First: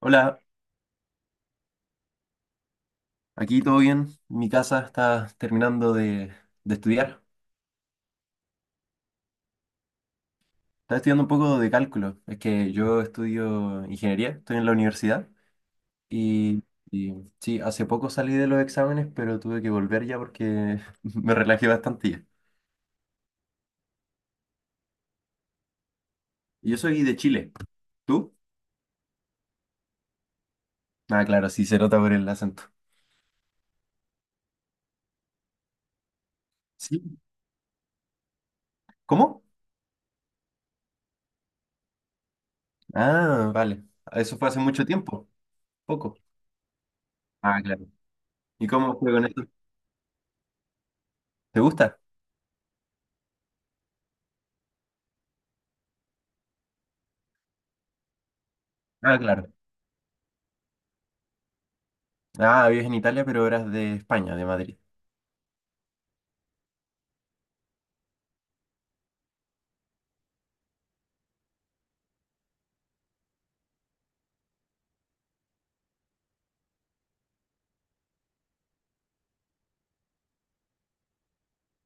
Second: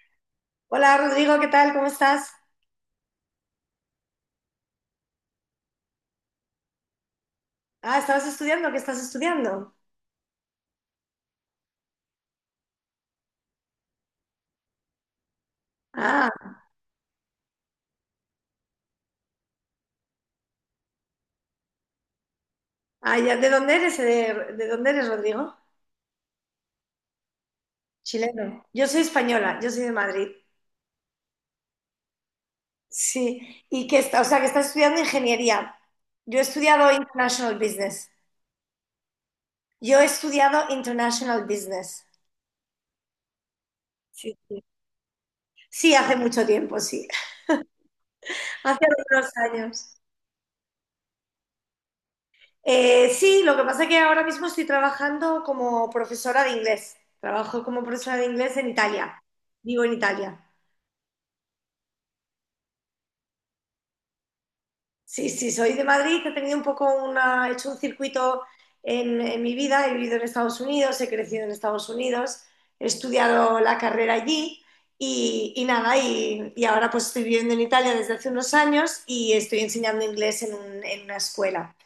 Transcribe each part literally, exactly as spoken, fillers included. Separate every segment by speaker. Speaker 1: Hola,
Speaker 2: Hola Rodrigo, ¿qué tal? ¿Cómo estás?
Speaker 1: aquí todo bien. Mi casa está terminando de, de estudiar.
Speaker 2: Ah, ¿estabas estudiando? ¿Qué estás estudiando?
Speaker 1: Está estudiando un poco de cálculo. Es que yo estudio ingeniería, estoy en la universidad
Speaker 2: Ah,
Speaker 1: y, y sí, hace poco salí de los exámenes, pero tuve que volver ya porque me relajé bastante ya.
Speaker 2: ah, ya, ¿de dónde eres? eh, ¿De, de dónde eres, Rodrigo?
Speaker 1: Yo soy de Chile. ¿Tú?
Speaker 2: Chileno. Yo soy española, yo soy de Madrid.
Speaker 1: Ah, claro, sí, se nota por el acento.
Speaker 2: Sí, y que está, o sea, que estás estudiando ingeniería. Yo he estudiado
Speaker 1: Sí.
Speaker 2: International Business.
Speaker 1: ¿Cómo?
Speaker 2: Yo he estudiado International Business.
Speaker 1: Ah, vale.
Speaker 2: Sí,
Speaker 1: Eso fue hace
Speaker 2: sí.
Speaker 1: mucho tiempo.
Speaker 2: Sí, hace
Speaker 1: Poco.
Speaker 2: mucho tiempo, sí.
Speaker 1: Ah, claro. ¿Y
Speaker 2: Hace
Speaker 1: cómo fue con
Speaker 2: algunos
Speaker 1: esto?
Speaker 2: años.
Speaker 1: ¿Te gusta?
Speaker 2: Eh, sí, lo que pasa es que ahora mismo estoy trabajando como profesora de inglés. Trabajo como profesora de inglés en
Speaker 1: Ah,
Speaker 2: Italia.
Speaker 1: claro.
Speaker 2: Vivo en Italia.
Speaker 1: Ah, vives en Italia, pero eras de España, de Madrid.
Speaker 2: Sí, sí, soy de Madrid, que he tenido un poco una, he hecho un circuito en, en mi vida, he vivido en Estados Unidos, he crecido en Estados Unidos, he estudiado la carrera allí y, y nada, y, y ahora pues estoy viviendo en Italia desde hace unos años y estoy enseñando inglés en, un- en una escuela.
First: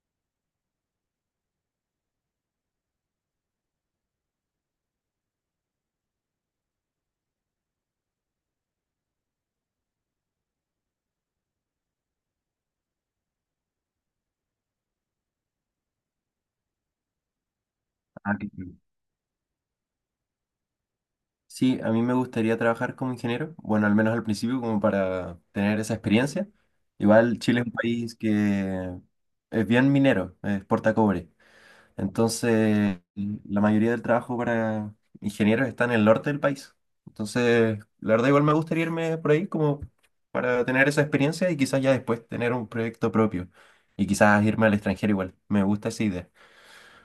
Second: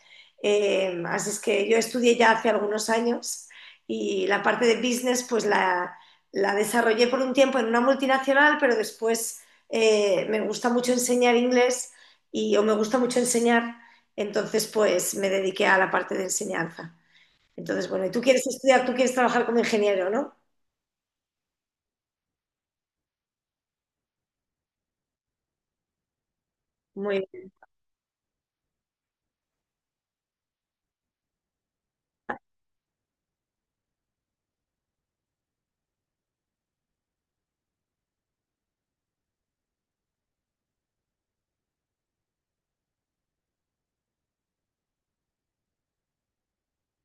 Speaker 2: Eh, así es que yo estudié ya hace algunos años y la parte de business pues la, la desarrollé por un tiempo en una multinacional, pero después eh, me gusta mucho enseñar inglés y o me gusta mucho enseñar, entonces pues me dediqué a la parte de enseñanza. Entonces, bueno, y tú
Speaker 1: Ah,
Speaker 2: quieres
Speaker 1: qué cool.
Speaker 2: estudiar, tú quieres trabajar como ingeniero, ¿no?
Speaker 1: Sí, a mí me gustaría trabajar como ingeniero, bueno, al menos al principio, como para tener esa experiencia.
Speaker 2: Muy
Speaker 1: Igual
Speaker 2: bien.
Speaker 1: Chile es un país que es bien minero, eh, exporta cobre. Entonces, la mayoría del trabajo para ingenieros está en el norte del país. Entonces, la verdad, igual me gustaría irme por ahí como para tener esa experiencia y quizás ya después tener un proyecto propio. Y quizás irme al extranjero igual. Me gusta esa idea.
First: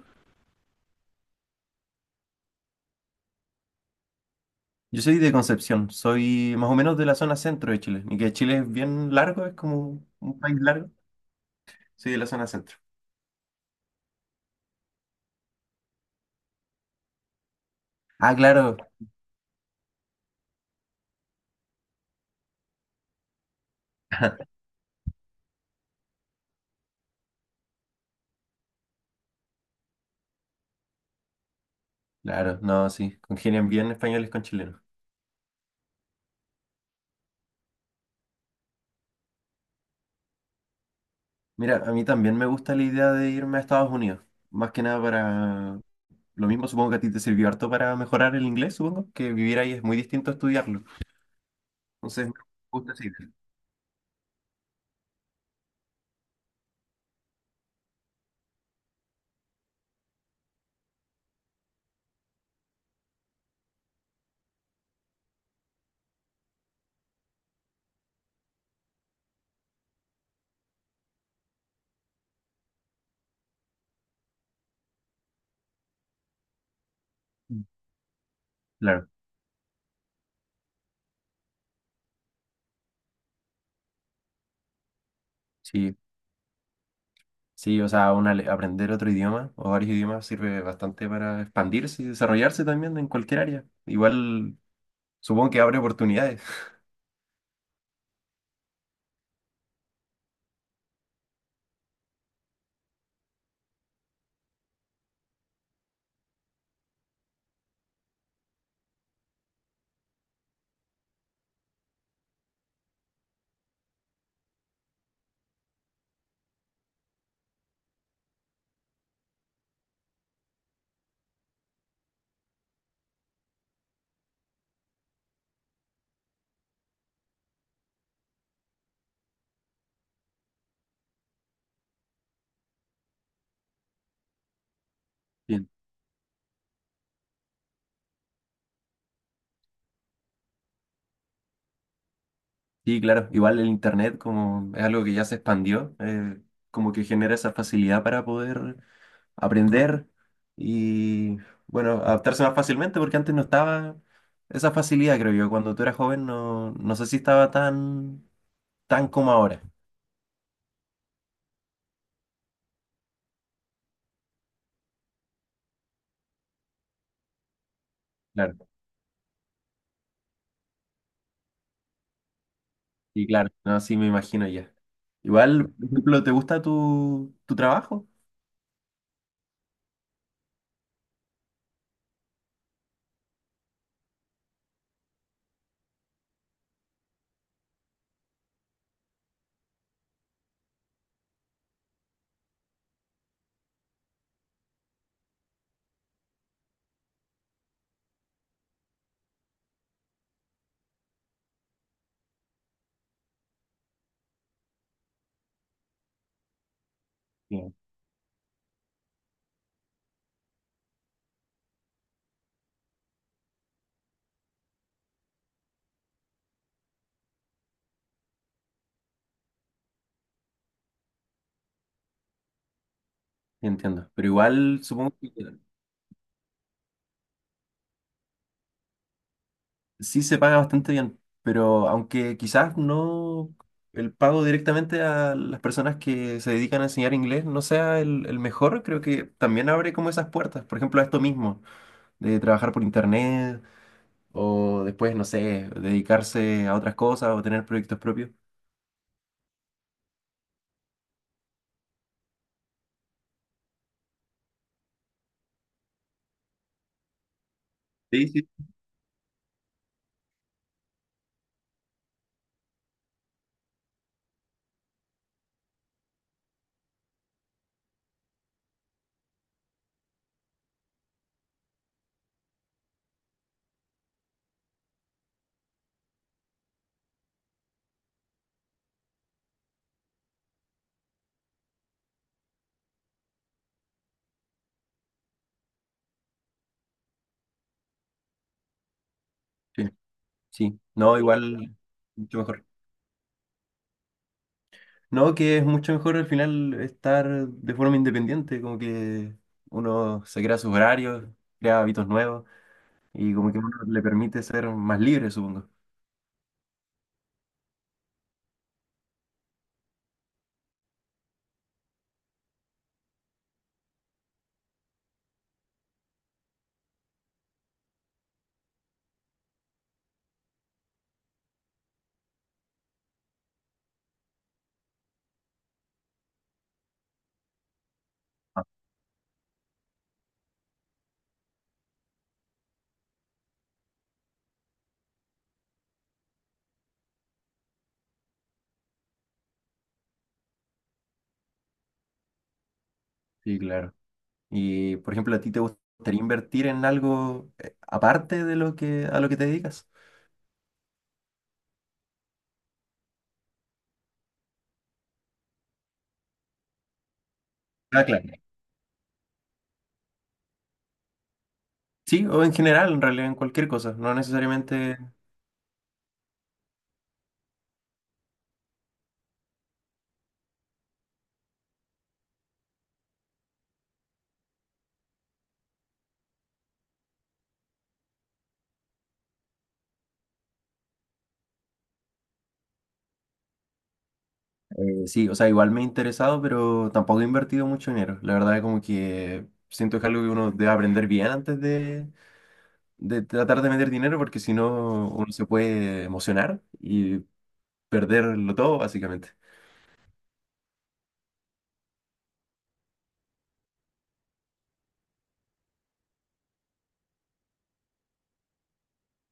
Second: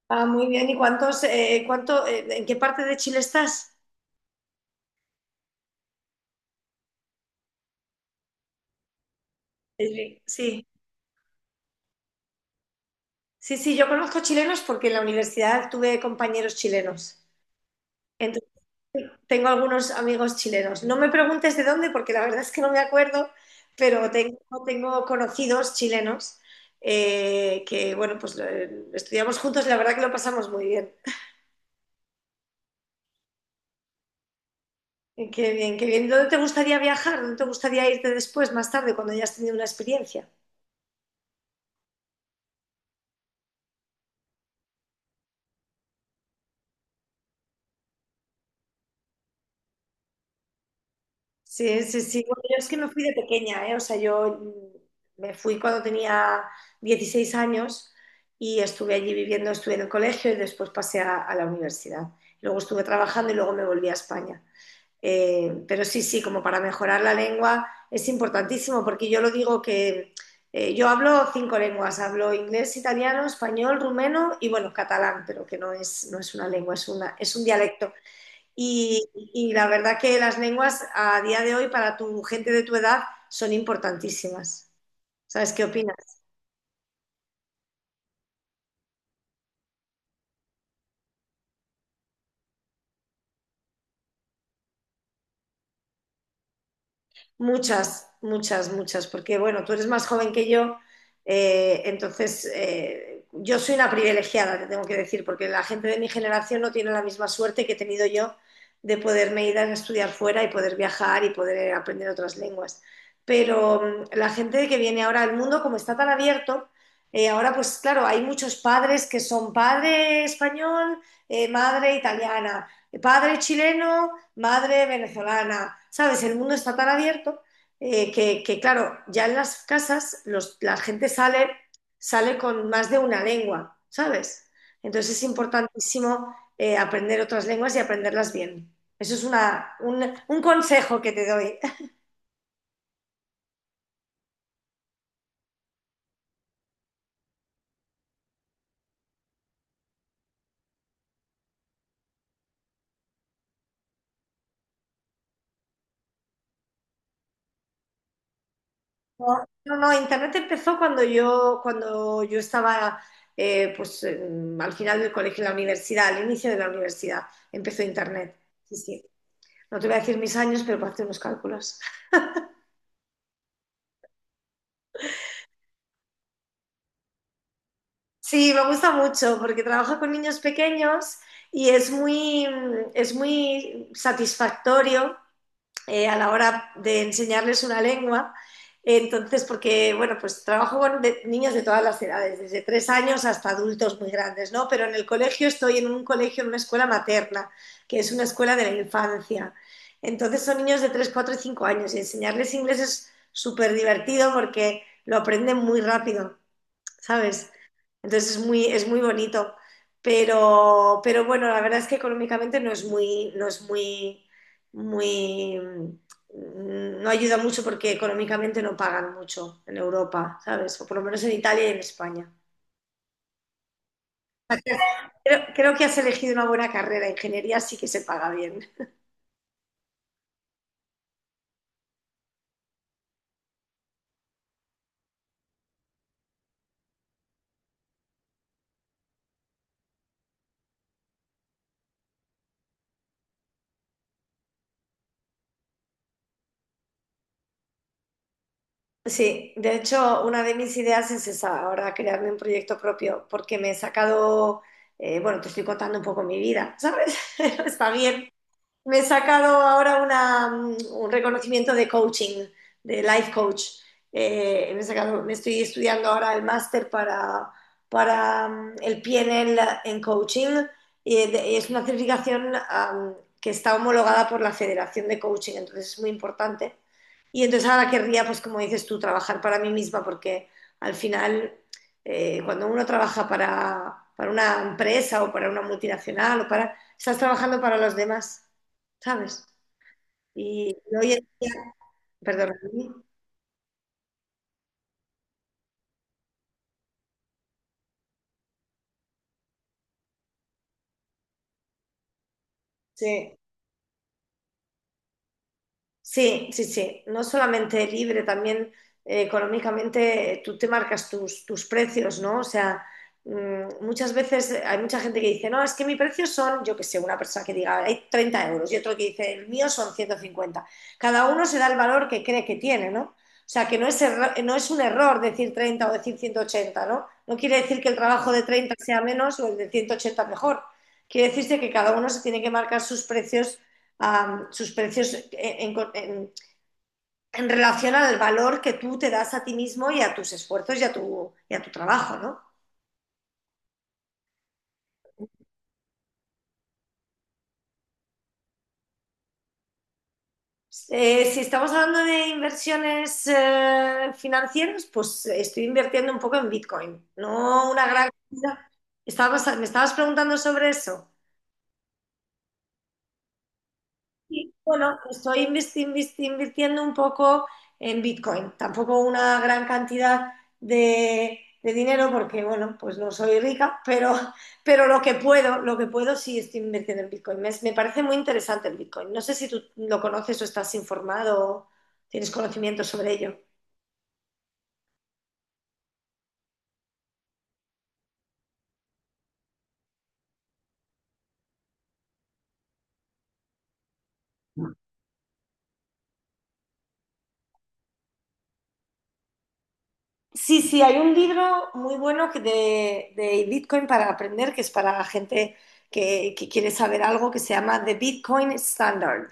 Speaker 2: Ah, muy bien. ¿Y cuántos, eh, cuánto, eh, en qué parte de Chile estás?
Speaker 1: Yo soy de Concepción, soy más o menos de la zona centro de Chile, y que Chile es bien largo, es como un país
Speaker 2: Sí,
Speaker 1: largo. Soy de la zona centro.
Speaker 2: sí, sí, yo conozco chilenos porque en la universidad tuve compañeros chilenos.
Speaker 1: Ah, claro,
Speaker 2: Tengo algunos amigos chilenos. No me preguntes de dónde, porque la verdad es que no me acuerdo, pero tengo, tengo conocidos chilenos eh, que, bueno, pues lo- eh, estudiamos juntos y la verdad que lo pasamos muy bien.
Speaker 1: claro, no, sí, congenian bien españoles con chilenos.
Speaker 2: Eh, Qué bien, qué bien. ¿Dónde te gustaría viajar? ¿Dónde te gustaría irte después, más tarde, cuando hayas tenido una experiencia?
Speaker 1: Mira, a mí también me gusta la idea de irme a Estados Unidos, más que nada para lo mismo, supongo que a ti te sirvió harto para mejorar el inglés, supongo que vivir ahí es muy distinto a estudiarlo.
Speaker 2: Sí, sí, sí.
Speaker 1: Entonces, me
Speaker 2: Bueno, yo es que me
Speaker 1: gusta
Speaker 2: fui
Speaker 1: esa
Speaker 2: de
Speaker 1: idea.
Speaker 2: pequeña, ¿eh? O sea, yo mm, me fui cuando tenía dieciséis años y estuve allí viviendo, estuve en el colegio y después pasé a, a la universidad. Luego estuve trabajando y luego me volví a España. Eh, pero sí, sí, como para mejorar la lengua es importantísimo porque yo lo digo que eh, yo hablo cinco lenguas, hablo inglés, italiano, español, rumeno y bueno, catalán, pero que no es, no es una lengua, es una, es un dialecto.
Speaker 1: Claro,
Speaker 2: Y, y la verdad que las lenguas a día de hoy para tu gente de tu edad son importantísimas. ¿Sabes qué
Speaker 1: sí.
Speaker 2: opinas?
Speaker 1: Sí, o sea, una, le- aprender otro idioma o varios idiomas sirve bastante para expandirse y desarrollarse también en cualquier área. Igual supongo que abre oportunidades.
Speaker 2: Muchas, muchas, muchas, porque bueno, tú eres más joven que yo, eh, entonces eh, yo soy una privilegiada, te tengo que decir, porque la gente de mi generación no tiene la misma suerte que he tenido yo de poderme ir a estudiar fuera y poder viajar y poder aprender otras lenguas. Pero mm, la gente que viene ahora al mundo, como está tan abierto, eh, ahora pues claro, hay muchos padres que son padre español, eh, madre italiana, Padre chileno, madre venezolana, ¿sabes? El mundo está tan abierto eh, que, que, claro, ya en las casas los- la gente sale, sale con más de una lengua, ¿sabes? Entonces es
Speaker 1: Sí,
Speaker 2: importantísimo eh, aprender otras lenguas y aprenderlas bien. Eso es una, un, un consejo que te doy.
Speaker 1: sí, claro. Igual el Internet como es algo que ya se expandió, eh, como que genera esa facilidad para poder aprender y, bueno, adaptarse más fácilmente porque antes no estaba esa facilidad, creo yo. Cuando tú eras joven no, no sé si estaba tan, tan como
Speaker 2: No,
Speaker 1: ahora.
Speaker 2: no, no, Internet empezó cuando yo, cuando yo estaba eh, pues, eh, al final del colegio, en la universidad, al inicio de la universidad, empezó Internet.
Speaker 1: Claro.
Speaker 2: Sí, sí. No te voy a decir mis años, pero para hacer unos cálculos.
Speaker 1: Sí, claro, no, sí, me imagino ya. Igual, por ejemplo, ¿te gusta tu, tu trabajo?
Speaker 2: Sí, me gusta mucho porque trabaja con niños pequeños y es muy, es muy satisfactorio eh, a la hora de enseñarles una lengua. Entonces, porque, bueno, pues trabajo con de- niños de todas las edades, desde tres años hasta adultos muy grandes, ¿no? Pero en el colegio estoy en un colegio, en una escuela materna, que es una escuela de la infancia. Entonces son niños de tres cuatro y cinco años y enseñarles inglés es súper divertido porque lo aprenden muy rápido, ¿sabes?
Speaker 1: Sí,
Speaker 2: Entonces es muy, es muy bonito. Pero, pero bueno, la verdad es que económicamente no es muy, no es muy, muy, mm, no ayuda mucho porque económicamente no pagan mucho en Europa, ¿sabes? O por lo menos en Italia y en España.
Speaker 1: sí, entiendo. Pero igual supongo que
Speaker 2: Creo, creo que has elegido una buena carrera. Ingeniería sí que se paga bien.
Speaker 1: sí se paga bastante bien, pero aunque quizás no el pago directamente a las personas que se dedican a enseñar inglés no sea el, el mejor, creo que también abre como esas puertas. Por ejemplo, a esto mismo, de trabajar por internet o después, no sé, dedicarse a otras cosas o tener proyectos propios.
Speaker 2: Sí, de hecho, una de mis ideas es esa, ahora crearme un proyecto propio, porque me he sacado, eh, bueno, te estoy contando un poco mi vida, ¿sabes? Está
Speaker 1: Sí,
Speaker 2: bien.
Speaker 1: sí.
Speaker 2: Me he sacado ahora una, mm, un reconocimiento de coaching, de life coach. Eh, me, he sacado- me estoy estudiando ahora el máster para, para mm, el P N L en coaching y de- es una certificación am, que está homologada por la Federación de Coaching, entonces es muy importante. Y entonces ahora querría, pues como dices tú, trabajar para mí misma porque al final eh, cuando uno trabaja para, para una empresa o para una multinacional o para... Estás trabajando para los demás. ¿Sabes?
Speaker 1: Sí,
Speaker 2: Y
Speaker 1: sí.
Speaker 2: hoy
Speaker 1: No,
Speaker 2: en día,
Speaker 1: igual, mucho
Speaker 2: perdón.
Speaker 1: mejor.
Speaker 2: Sí.
Speaker 1: No, que es mucho mejor al final estar de forma independiente, como que uno se crea sus horarios, crea hábitos nuevos y
Speaker 2: Sí.
Speaker 1: como que uno le permite ser más libre, supongo.
Speaker 2: Sí, sí, sí. No solamente libre, también eh, económicamente eh, tú te marcas tus, tus precios, ¿no? O sea, mm, muchas veces hay mucha gente que dice, no, es que mi precio son, yo qué sé, una persona que diga, hay treinta euros y otro que dice, el mío son ciento cincuenta. Cada uno se da el valor que cree que tiene, ¿no? O sea, que no es, erro- no es un error decir treinta o decir ciento ochenta, ¿no? No quiere decir que el trabajo de treinta sea menos o el de ciento ochenta mejor. Quiere decirse que cada uno se tiene que marcar sus precios um, sus precios en, en, en, relación al valor que tú te das a ti mismo y a tus esfuerzos y a tu, y a tu trabajo, ¿no?
Speaker 1: Sí, claro. Y por ejemplo, ¿a ti te gustaría invertir en algo eh, aparte de lo que a lo que te dedicas?
Speaker 2: Eh, si estamos hablando de inversiones eh, financieras, pues estoy invirtiendo un poco en Bitcoin, no una
Speaker 1: Ah,
Speaker 2: gran
Speaker 1: claro.
Speaker 2: cantidad. Estabas, me estabas preguntando sobre eso.
Speaker 1: Sí, o en general, en realidad, en cualquier cosa, no
Speaker 2: Y,
Speaker 1: necesariamente.
Speaker 2: bueno, estoy investi- investi- invirtiendo un poco en Bitcoin, tampoco una gran cantidad de, de dinero porque, bueno, pues no soy rica, pero, pero lo que puedo, lo que puedo sí estoy invirtiendo en Bitcoin. Me, me parece muy interesante el Bitcoin. No sé si tú lo conoces o estás informado o tienes conocimiento sobre ello.
Speaker 1: Eh, sí, o sea, igual me he interesado, pero tampoco he invertido mucho dinero. La verdad, es como que siento que es algo que uno debe aprender bien antes de de tratar de meter dinero porque si no uno se puede emocionar y perderlo todo, básicamente.
Speaker 2: Sí, sí, hay un libro muy bueno que de, de Bitcoin para aprender, que es para la gente que, que quiere saber algo, que se llama The Bitcoin Standard.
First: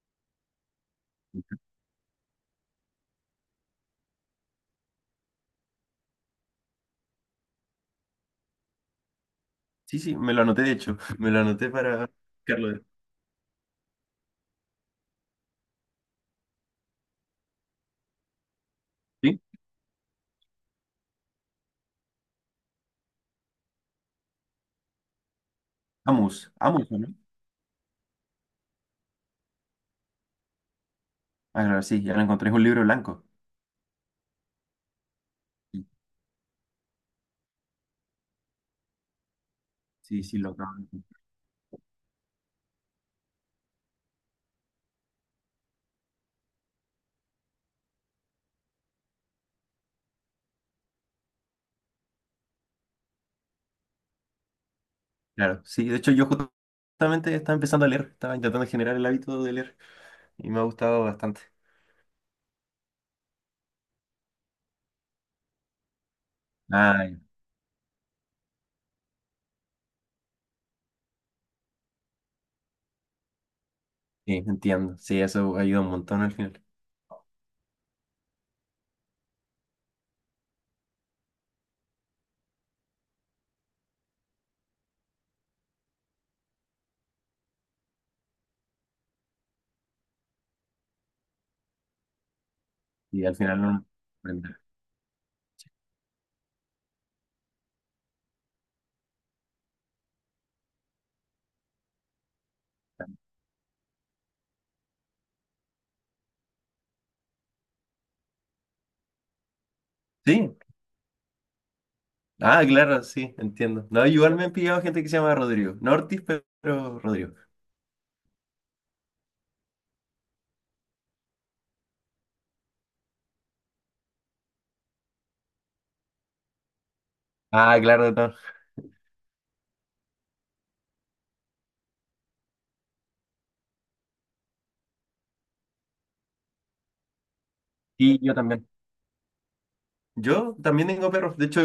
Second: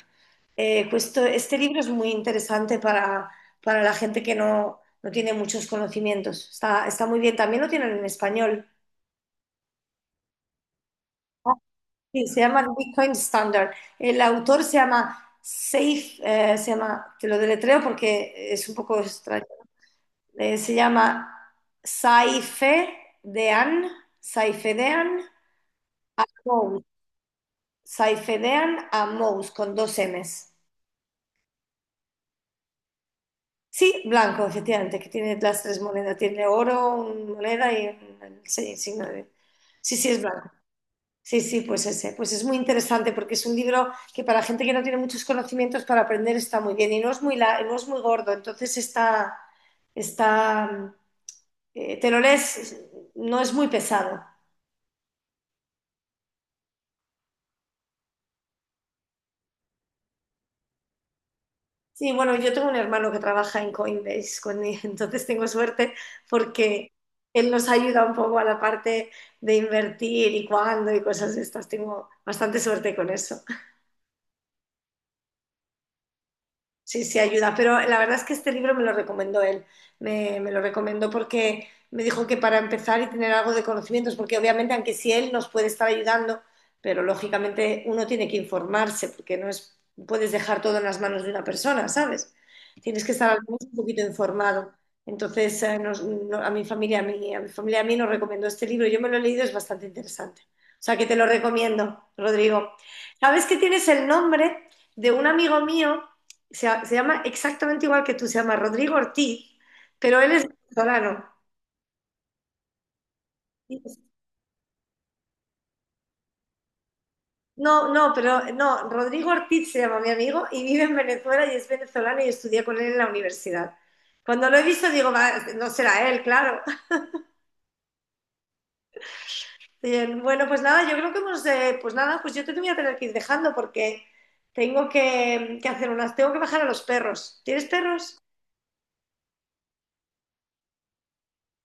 Speaker 2: Eh, justo este libro es muy interesante para, para la gente que no, no tiene muchos conocimientos. Está, está muy bien. También lo tienen en español.
Speaker 1: Sí, sí, me lo anoté, de hecho, me lo anoté para
Speaker 2: Sí, se llama
Speaker 1: buscarlo.
Speaker 2: Bitcoin Standard. El autor se llama Safe, eh, se llama, te lo deletreo porque es un poco
Speaker 1: ¿Sí?
Speaker 2: extraño. Eh, se llama Saifedean, Saifedean
Speaker 1: Amus,
Speaker 2: Mous,
Speaker 1: Amus, ¿o ¿no?
Speaker 2: Saifedean Amous, con dos M's.
Speaker 1: Ah, claro, sí, ya lo encontré, es un libro blanco.
Speaker 2: Sí, blanco, efectivamente, que tiene las tres
Speaker 1: Sí,
Speaker 2: monedas. Tiene oro, una moneda y un sí, signo de... Sí, sí, es
Speaker 1: sí, sí, lo
Speaker 2: blanco.
Speaker 1: acabo de encontrar.
Speaker 2: Sí, sí, pues ese. Pues es muy interesante porque es un libro que para gente que no tiene muchos conocimientos para aprender está muy bien y no es muy, la- no es muy gordo, entonces está, está, eh, te lo lees, no es muy pesado.
Speaker 1: Claro, sí, de hecho yo justamente estaba empezando a leer, estaba intentando generar el hábito de leer y me ha gustado bastante.
Speaker 2: Sí, bueno, yo tengo un hermano que trabaja en Coinbase conmigo, entonces tengo suerte porque
Speaker 1: Ah, ya,
Speaker 2: él nos ayuda un poco a la parte de invertir y cuándo y cosas de estas. Tengo bastante suerte con eso.
Speaker 1: sí, entiendo, sí, eso ayuda un montón al final.
Speaker 2: Sí, sí, ayuda, pero la verdad es que este libro me lo recomendó él, me, me lo recomendó porque me dijo que para empezar y tener algo de conocimientos, porque obviamente aunque sí él nos puede estar ayudando, pero lógicamente uno tiene que informarse, porque no es, puedes dejar todo en las manos de una persona, ¿sabes? Tienes que
Speaker 1: Y
Speaker 2: estar
Speaker 1: al
Speaker 2: al menos
Speaker 1: final
Speaker 2: un
Speaker 1: uno
Speaker 2: poquito
Speaker 1: aprende.
Speaker 2: informado. Entonces, eh, nos- no- a mi familia, a mí a mi familia, a mí nos recomendó este libro, yo me lo he leído, es bastante interesante. O sea que te lo recomiendo, Rodrigo. ¿Sabes que tienes el nombre de un amigo mío? se, se llama exactamente igual que tú, se llama Rodrigo Ortiz, pero él es
Speaker 1: Sí.
Speaker 2: venezolano.
Speaker 1: Ah, claro, sí,
Speaker 2: Y-
Speaker 1: entiendo. No, igual me han pillado gente que se llama Rodrigo. No Ortiz, pero pero Rodrigo.
Speaker 2: No, no, pero no, Rodrigo Ortiz se llama mi amigo y vive en Venezuela y es venezolano y estudié con él en la universidad. Cuando lo he visto digo, "Va, no será él, claro".
Speaker 1: Ah, claro, no.
Speaker 2: Bien, bueno, pues nada, yo creo que hemos, eh, pues nada, pues yo te voy a tener que ir dejando porque tengo que, que hacer unas, tengo que bajar a los perros. ¿Tienes perros?
Speaker 1: Y yo también. Yo también tengo perros. De hecho,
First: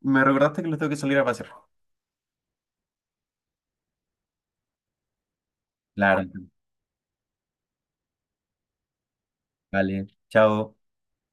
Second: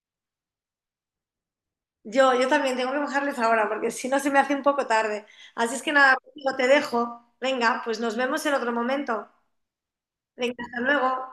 Speaker 1: me recordaste que los tengo que salir a pasear.
Speaker 2: Yo, yo también tengo que bajarles ahora porque si no se me hace un poco tarde. Así es que nada,
Speaker 1: Claro,
Speaker 2: Rocío, te dejo. Venga, pues nos vemos en otro momento.
Speaker 1: vale.
Speaker 2: Venga,
Speaker 1: Chao.
Speaker 2: hasta luego.